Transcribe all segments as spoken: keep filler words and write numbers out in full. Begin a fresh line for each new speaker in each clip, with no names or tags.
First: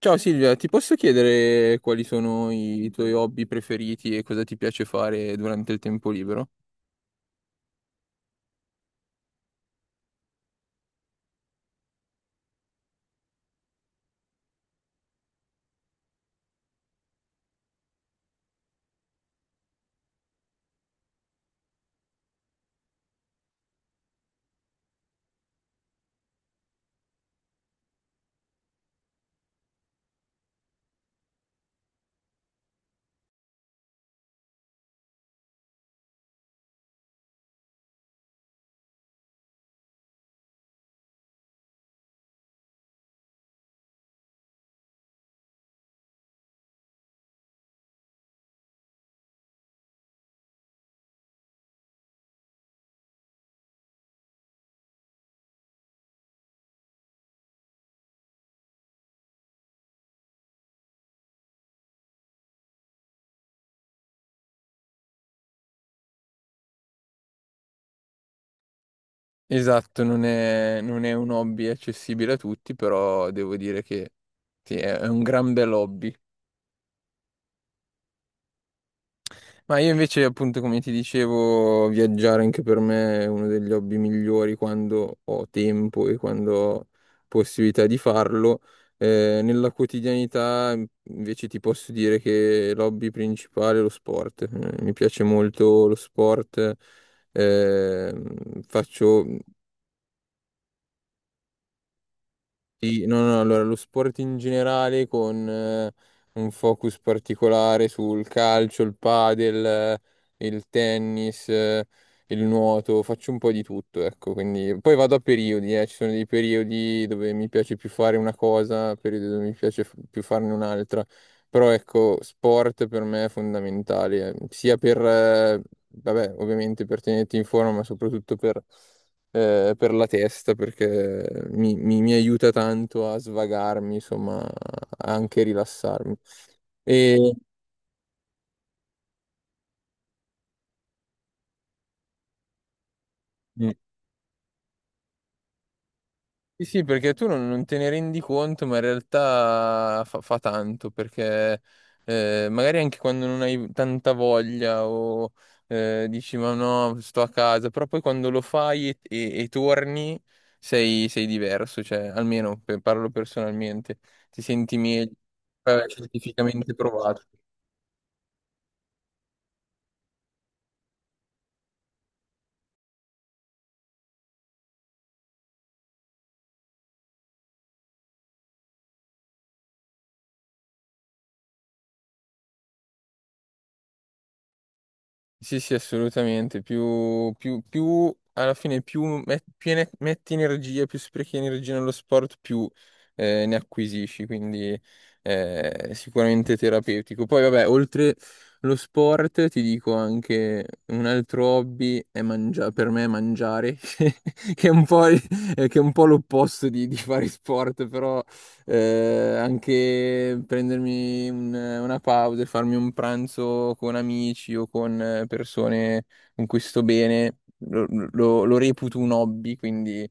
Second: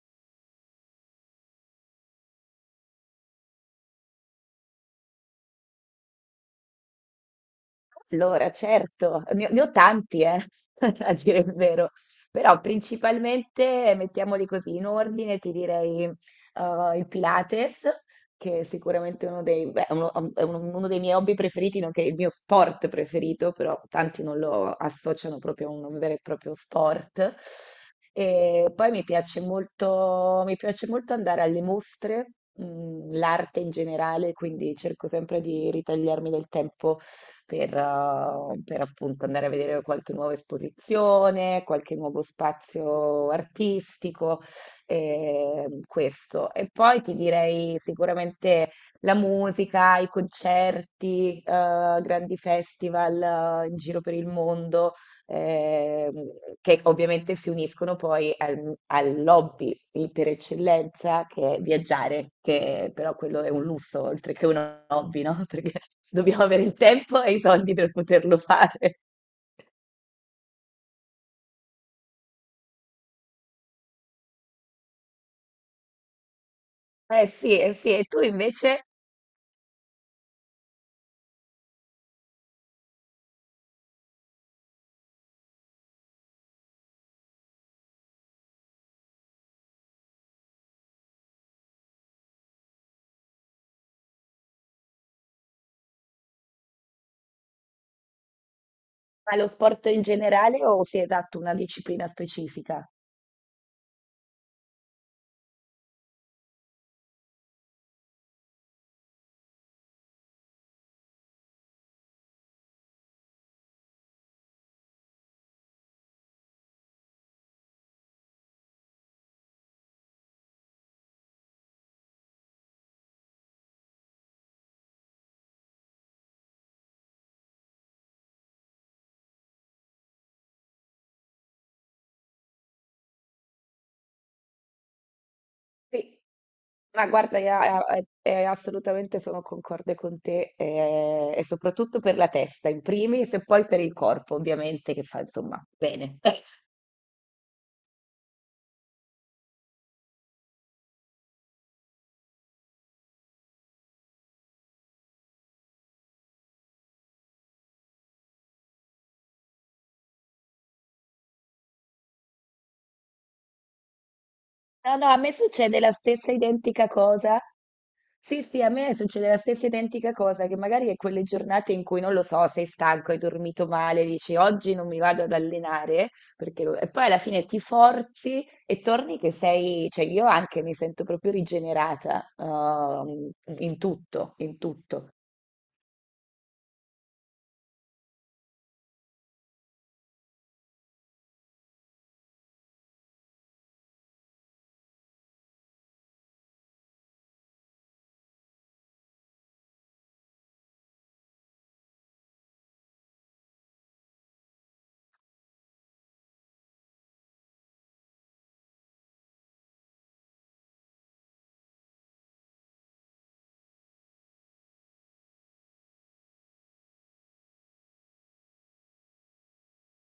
Ciao Silvia, ti posso chiedere quali sono i tuoi hobby preferiti e cosa ti piace fare durante il tempo libero?
Allora, certo, ne ho ne ho tanti, eh, a dire il vero, però principalmente, mettiamoli così, in ordine ti direi eh, il Pilates, che è sicuramente uno dei, beh, uno, è uno- uno dei miei hobby preferiti, nonché il mio sport preferito, però tanti non lo associano proprio a un vero e proprio sport. E poi mi piace molto, mi piace molto andare alle mostre, mh, l'arte in generale, quindi cerco sempre di ritagliarmi del tempo per, eh, per appunto andare a vedere qualche nuova esposizione, qualche nuovo spazio artistico, ehm, questo. E poi ti direi sicuramente la musica, i concerti, eh, grandi festival, eh, in giro per il mondo ehm, che ovviamente si uniscono poi al, al lobby di- per eccellenza che è viaggiare, che però quello è un lusso oltre che un hobby, no? Perché dobbiamo avere il tempo e i soldi per poterlo fare.
Esatto, non è, non è un hobby accessibile a tutti, però devo dire che sì, è è un gran bel hobby.
Eh sì, eh sì, e tu invece
Ma io invece, appunto, come ti dicevo, viaggiare anche per me è uno degli hobby migliori quando ho tempo e quando ho possibilità di farlo. Eh, nella quotidianità, invece, ti posso dire che l'hobby principale è lo sport. Eh, mi piace molto lo sport. Eh, Faccio
fai lo sport in generale o sei esatto una disciplina specifica?
sì, no, no, allora lo sport in generale con eh, un focus particolare sul calcio, il padel, eh, il tennis, eh, il nuoto, faccio un po' di tutto, ecco, quindi poi vado a periodi, eh, ci sono dei periodi dove mi piace più fare una cosa, periodi dove mi piace f- più farne un'altra, però ecco, sport per me è fondamentale, eh, sia per, eh, vabbè, ovviamente per tenerti in forma, ma soprattutto per eh, per la testa perché mi, mi- mi aiuta tanto a svagarmi, insomma, a anche rilassarmi.
Sì. Ma
E,
guarda, io, eh, eh, eh, assolutamente sono concorde con te eh, e soprattutto per la testa in primis e poi
Mm.
per il corpo, ovviamente, che fa insomma bene.
Sì, sì, perché tu non, non te ne rendi conto, ma in realtà fa, fa tanto, perché eh, magari anche quando non hai tanta voglia o eh, dici ma no, sto a casa, però poi quando lo fai e, e- e torni sei, sei diverso, cioè almeno per- parlo personalmente, ti senti
No, no,
meglio,
a me succede
eh,
la stessa
scientificamente
identica
provato.
cosa. Sì, sì, a me succede la stessa identica cosa, che magari è quelle giornate in cui non lo so, sei stanco, hai dormito male, dici oggi non mi vado ad allenare, perché... lo- e poi alla fine ti forzi e torni che sei, cioè io anche mi sento proprio rigenerata, ehm, in tutto, in tutto.
Sì, sì, assolutamente. Più, più, più alla fine, più, met- più ne- metti energia, più sprechi energia nello sport, più eh, ne acquisisci. Quindi eh, sicuramente terapeutico. Poi, vabbè, oltre lo sport, ti dico anche un altro hobby è mangiare, per me è mangiare, che è un po', il- che è un po' l'opposto di, di fare sport, però eh, anche prendermi un- una pausa e farmi un pranzo con amici o con eh, persone con cui sto bene, lo, lo- lo reputo un hobby, quindi eh,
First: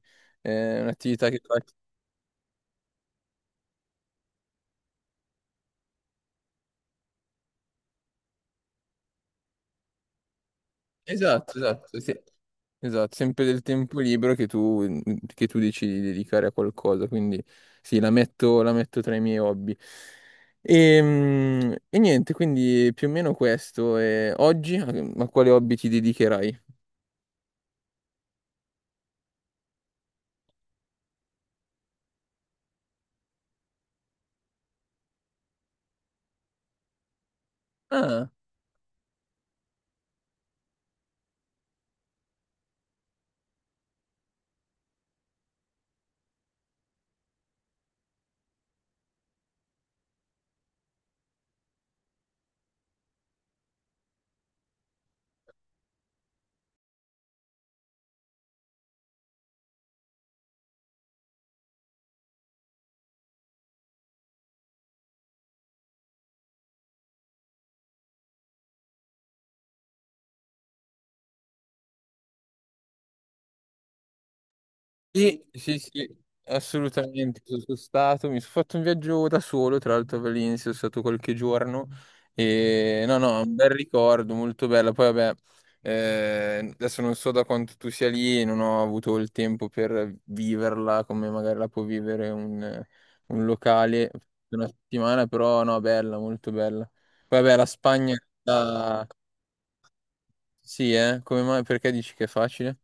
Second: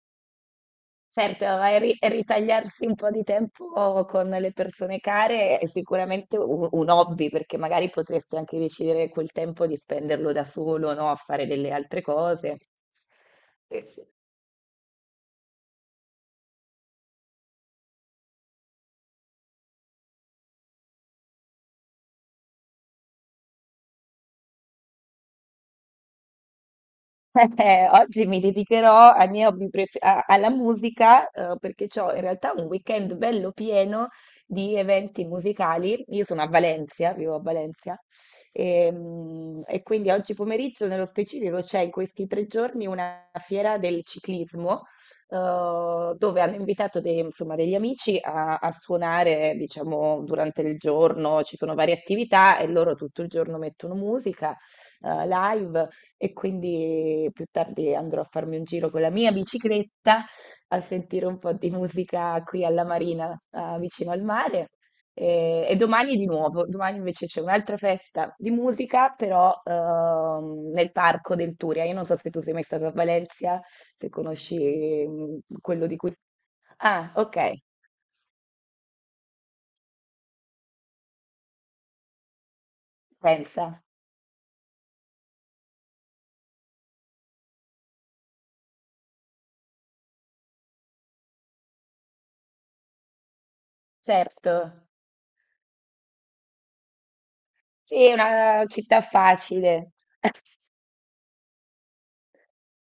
è un'attività che
Certo,
faccio.
e ri- e ritagliarsi un po' di tempo con le persone care è sicuramente un, un hobby, perché magari potresti anche decidere quel tempo di spenderlo da solo, no? A fare
Esatto,
delle
esatto,
altre
sì.
cose.
Esatto, sempre del
Eh
tempo
sì.
libero che tu, che tu decidi di dedicare a qualcosa, quindi sì, la metto, la metto tra i miei hobby. Ehm, E, niente, quindi più o meno questo. E oggi a a quale hobby ti dedicherai?
Eh, oggi mi dedicherò ai miei hobby pref- a- alla musica, eh, perché ho in realtà un weekend bello pieno di eventi musicali. Io sono a Valencia, vivo a Valencia,
Ah.
e, mm, e quindi oggi pomeriggio, nello specifico, c'è in questi tre giorni una fiera del ciclismo, eh, dove hanno invitato dei- insomma, degli amici a, a suonare, diciamo, durante il giorno. Ci sono varie attività e loro tutto il giorno mettono musica eh, live. E quindi più tardi andrò a farmi un giro con la mia bicicletta a sentire un po' di musica qui alla Marina, ah, vicino al mare. E, e domani di nuovo, domani invece c'è un'altra festa di musica, però ehm, nel parco del Turia. Io non so se tu sei mai stato a Valencia, se conosci mm,
Sì, sì,
quello di cui...
sì,
Ah,
assolutamente.
ok,
Sono sono stato, mi sono fatto un viaggio da solo, tra l'altro a Valencia, sono stato qualche giorno e no, no, un bel
pensa,
ricordo, molto bello. Poi vabbè, eh, adesso non so da quanto tu sia lì, non ho avuto il tempo per viverla come magari la può vivere un, un locale per
certo.
una settimana, però no, bella, molto bella. Poi vabbè, la
Sì, è
Spagna,
una città
la-
facile.
sì, eh, come mai? Perché dici che è facile?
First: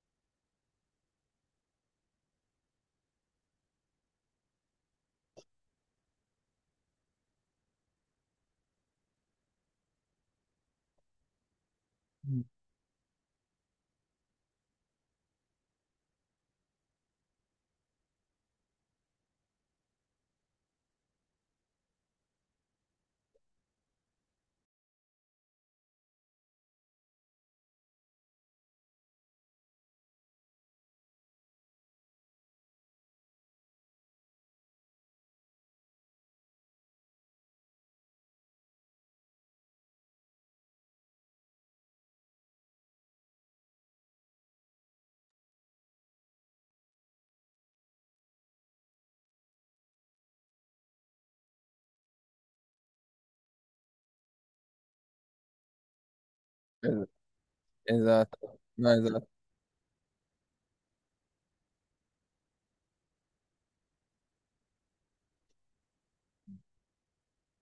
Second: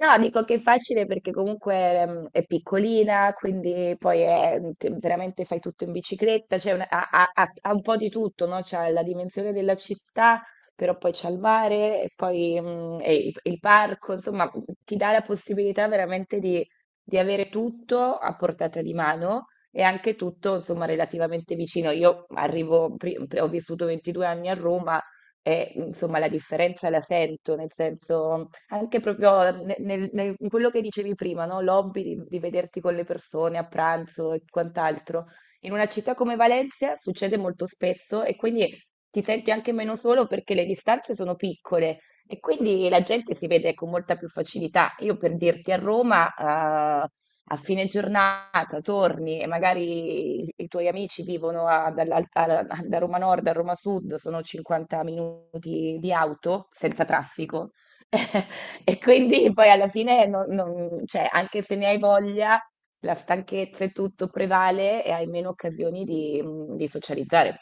No, dico che è facile perché comunque mm, è piccolina, quindi poi è, mhmm, te- veramente fai tutto in bicicletta, c'è una- ha, ha- ha- ha un po' di tutto, no? C'ha la dimensione della città, però poi c'è il mare e
Mm.
poi mm, e il, il parco, insomma, ti dà la possibilità veramente di, di avere tutto a portata di mano e anche tutto, insomma, relativamente vicino. Io arrivo, pri- pri- ho vissuto ventidue anni a Roma e, insomma, la differenza la sento, nel senso... Anche proprio ne- nel- nel- in quello che dicevi prima, no? L'hobby di, di vederti con le persone a pranzo e quant'altro. In una città come Valencia succede molto spesso e quindi ti senti anche meno solo perché le distanze sono piccole e quindi la gente si vede con molta più facilità. Io per dirti a Roma, eh, a fine giornata torni e magari i, i tuoi amici vivono a- dall'al- a- da Roma Nord a Roma Sud, sono cinquanta minuti di auto senza
Es-
traffico.
Esatto, no,
E
esatto.
quindi poi alla fine non, non- cioè, anche se ne hai voglia, la stanchezza e tutto prevale e hai meno occasioni di, mm, di socializzare.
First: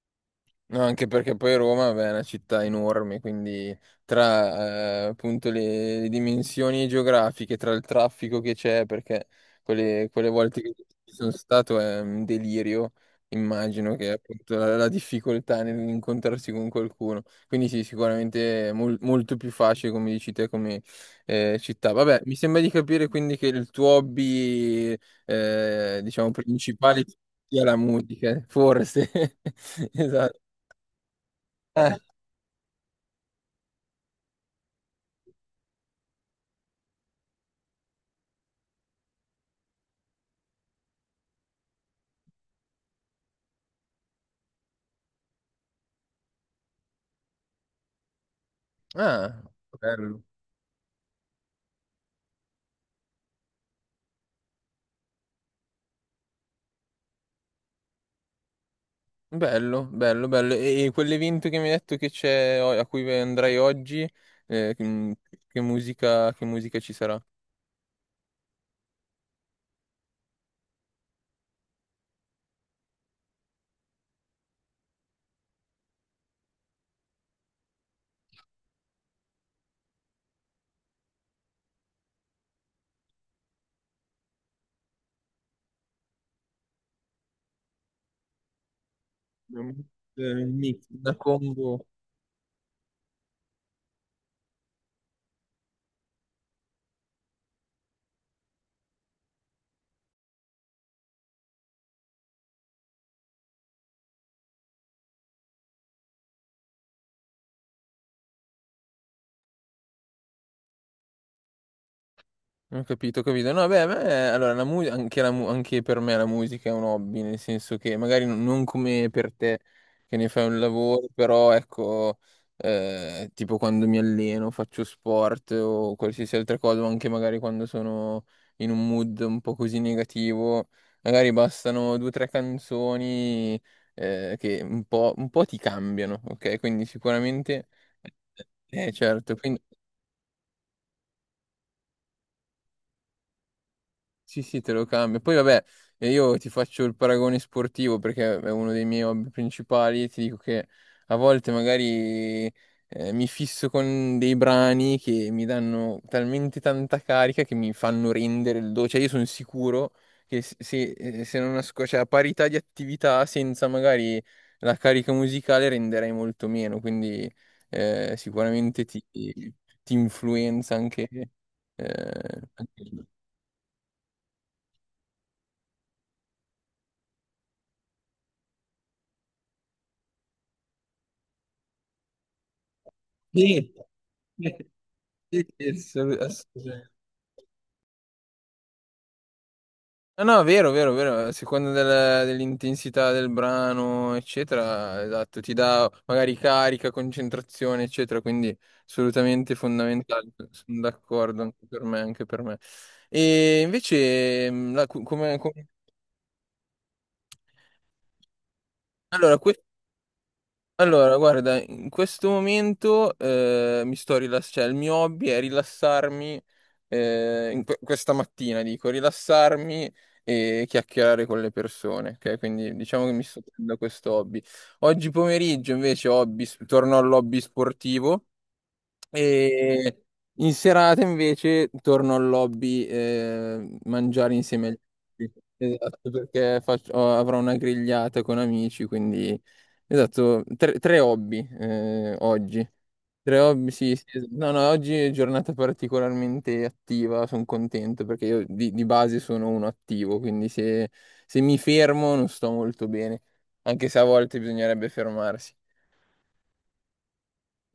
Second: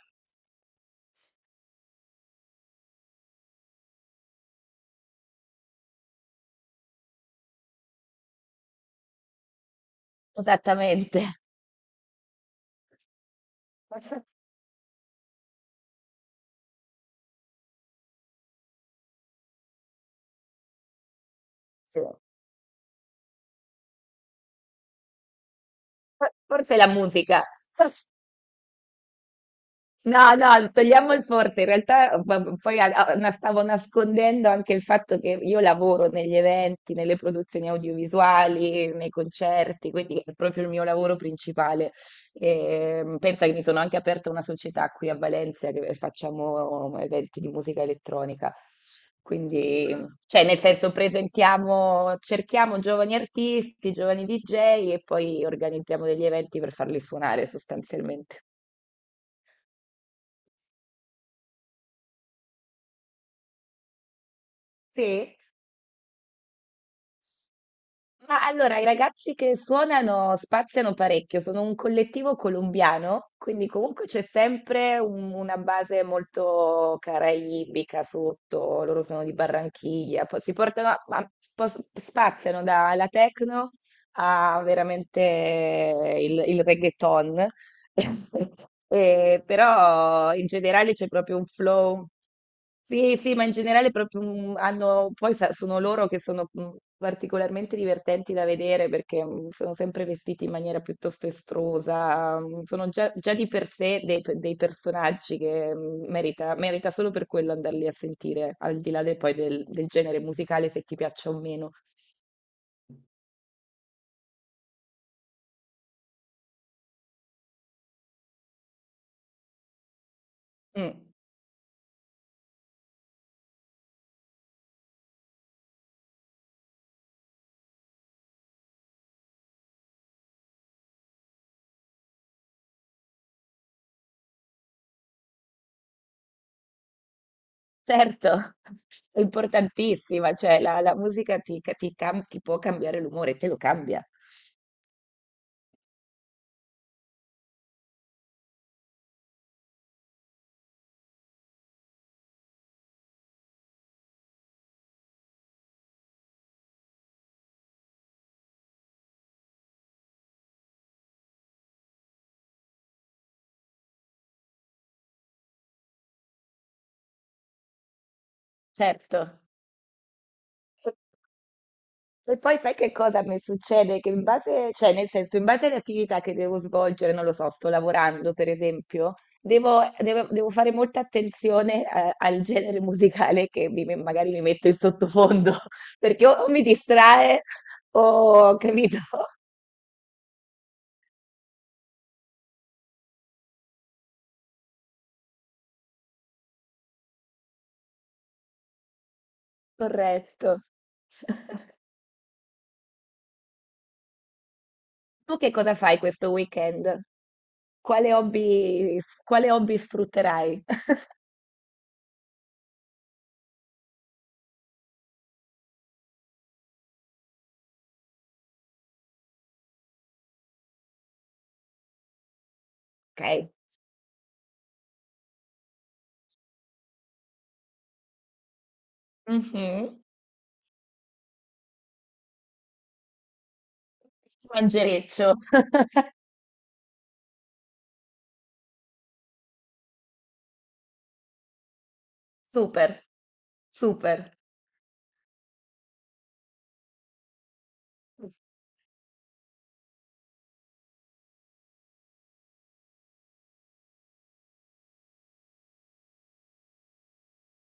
No, anche perché poi Roma vabbè, è una città enorme, quindi tra eh, appunto le, le dimensioni geografiche, tra il traffico che c'è, perché quelle, quelle volte che ci
Esattamente.
sono stato è un delirio, immagino che appunto la, la difficoltà nell'incontrarsi con qualcuno. Quindi sì, sicuramente è mol- molto più facile, come dici te, come eh, città.
Sì.
Vabbè, mi sembra di capire quindi che il tuo hobby, eh, diciamo,
For- Forse la
principale
musica.
sia la musica, forse.
No,
Esatto.
no, togliamo il forse, in
Eh,
realtà eh, p- poi a- a- na- stavo nascondendo anche il fatto che io lavoro negli eventi, nelle produzioni audiovisuali, nei concerti, quindi è proprio il mio lavoro principale. E, pensa che mi sono anche aperta una società qui a Valencia che facciamo eventi di musica elettronica.
ah,
Quindi,
bello,
cioè, nel senso, presentiamo, cerchiamo giovani artisti, giovani D J e poi organizziamo degli eventi per farli suonare sostanzialmente.
bello, bello, bello. E, e quell'evento che mi hai detto che c'è, o- a cui andrai oggi, eh, che,
Sì?
che musica, che musica ci sarà?
Ma allora, i ragazzi che suonano spaziano parecchio, sono un collettivo colombiano, quindi comunque c'è sempre un- una base molto caraibica sotto, loro sono di Barranchiglia, poi si portano, a- ma spos- spaziano dalla techno a veramente il, il reggaeton. Eh,
Un mix, eh,
però in
un mix,
generale c'è
una
proprio un
combo.
flow. Sì, sì, ma in generale proprio un- hanno, poi sa- sono loro che sono mm, particolarmente divertenti da vedere perché mm, sono sempre vestiti in maniera piuttosto estrusa, mm, sono già, già di per sé dei, dei personaggi che mm, merita, merita solo per quello andarli a sentire, al di là del, poi del, del genere musicale, se ti piaccia o meno.
Ho capito, ho capito. No, beh, a me, allora, la mu- anche, la mu- anche per me la musica è un hobby, nel senso che magari non non come per te che ne fai un
Mm.
lavoro, però ecco, eh, tipo quando mi alleno, faccio sport o qualsiasi altra cosa, o anche magari quando sono in un mood un po' così negativo, magari bastano due o tre canzoni, eh, che un po', un po' ti cambiano, ok? Quindi sicuramente...
Certo,
Eh,
è
certo, quindi...
importantissima, cioè la, la musica ti, ca- ti cam- ti può cambiare l'umore, te lo cambia,
Sì, sì, te lo cambio. Poi vabbè, eh, io ti faccio il paragone sportivo perché è uno dei miei hobby principali. Ti dico che a volte magari eh, mi fisso con dei brani che mi danno talmente tanta carica che mi fanno rendere il do. Cioè, io sono sicuro che se, se eh, se non asco- cioè, a parità di attività, senza magari la carica musicale, renderei molto meno. Quindi eh, sicuramente ti,
certo.
ti influenza
E
anche.
e
eh,
poi sai
anche
che cosa mi succede? Che in base, cioè nel senso, in base alle attività che devo svolgere, non lo so, sto lavorando per esempio, devo, devo- devo fare molta attenzione a- al genere musicale che mi- magari mi metto in
Sì,
sottofondo,
sì, sì,
perché o, o mi
assolutamente.
distrae o, capito?
No, no, vero, vero, vero, a seconda del- dell'intensità del brano, eccetera, esatto, ti dà magari carica, concentrazione, eccetera, quindi assolutamente fondamentale,
Corretto.
sono d'accordo anche per me, anche per me. E invece, mh, la- cu-
Tu
come,
che
come-
cosa fai questo weekend? Quale hobby s
allora,
quale
que-
hobby sfrutterai?
allora, guarda, in questo momento eh, mi sto rilassando, cioè il mio hobby è rilassarmi eh, in que- questa mattina, dico, rilassarmi e chiacchierare con le persone, ok? Quindi diciamo che mi sto
Okay.
prendendo questo hobby. Oggi pomeriggio invece hobby, torno all'hobby sportivo
Mh-mh.
e in serata invece torno al lobby eh, mangiare insieme agli amici.
Mangereccio.
Esatto, perché faccio- ho- avrò una grigliata con amici, quindi esatto, tre, tre hobby eh, oggi.
Super,
Tre hobby, sì,
super.
sì, es- no, no, oggi è giornata particolarmente attiva, sono contento perché io di, di base sono uno attivo, quindi se se mi fermo non sto molto bene, anche se a volte bisognerebbe fermarsi.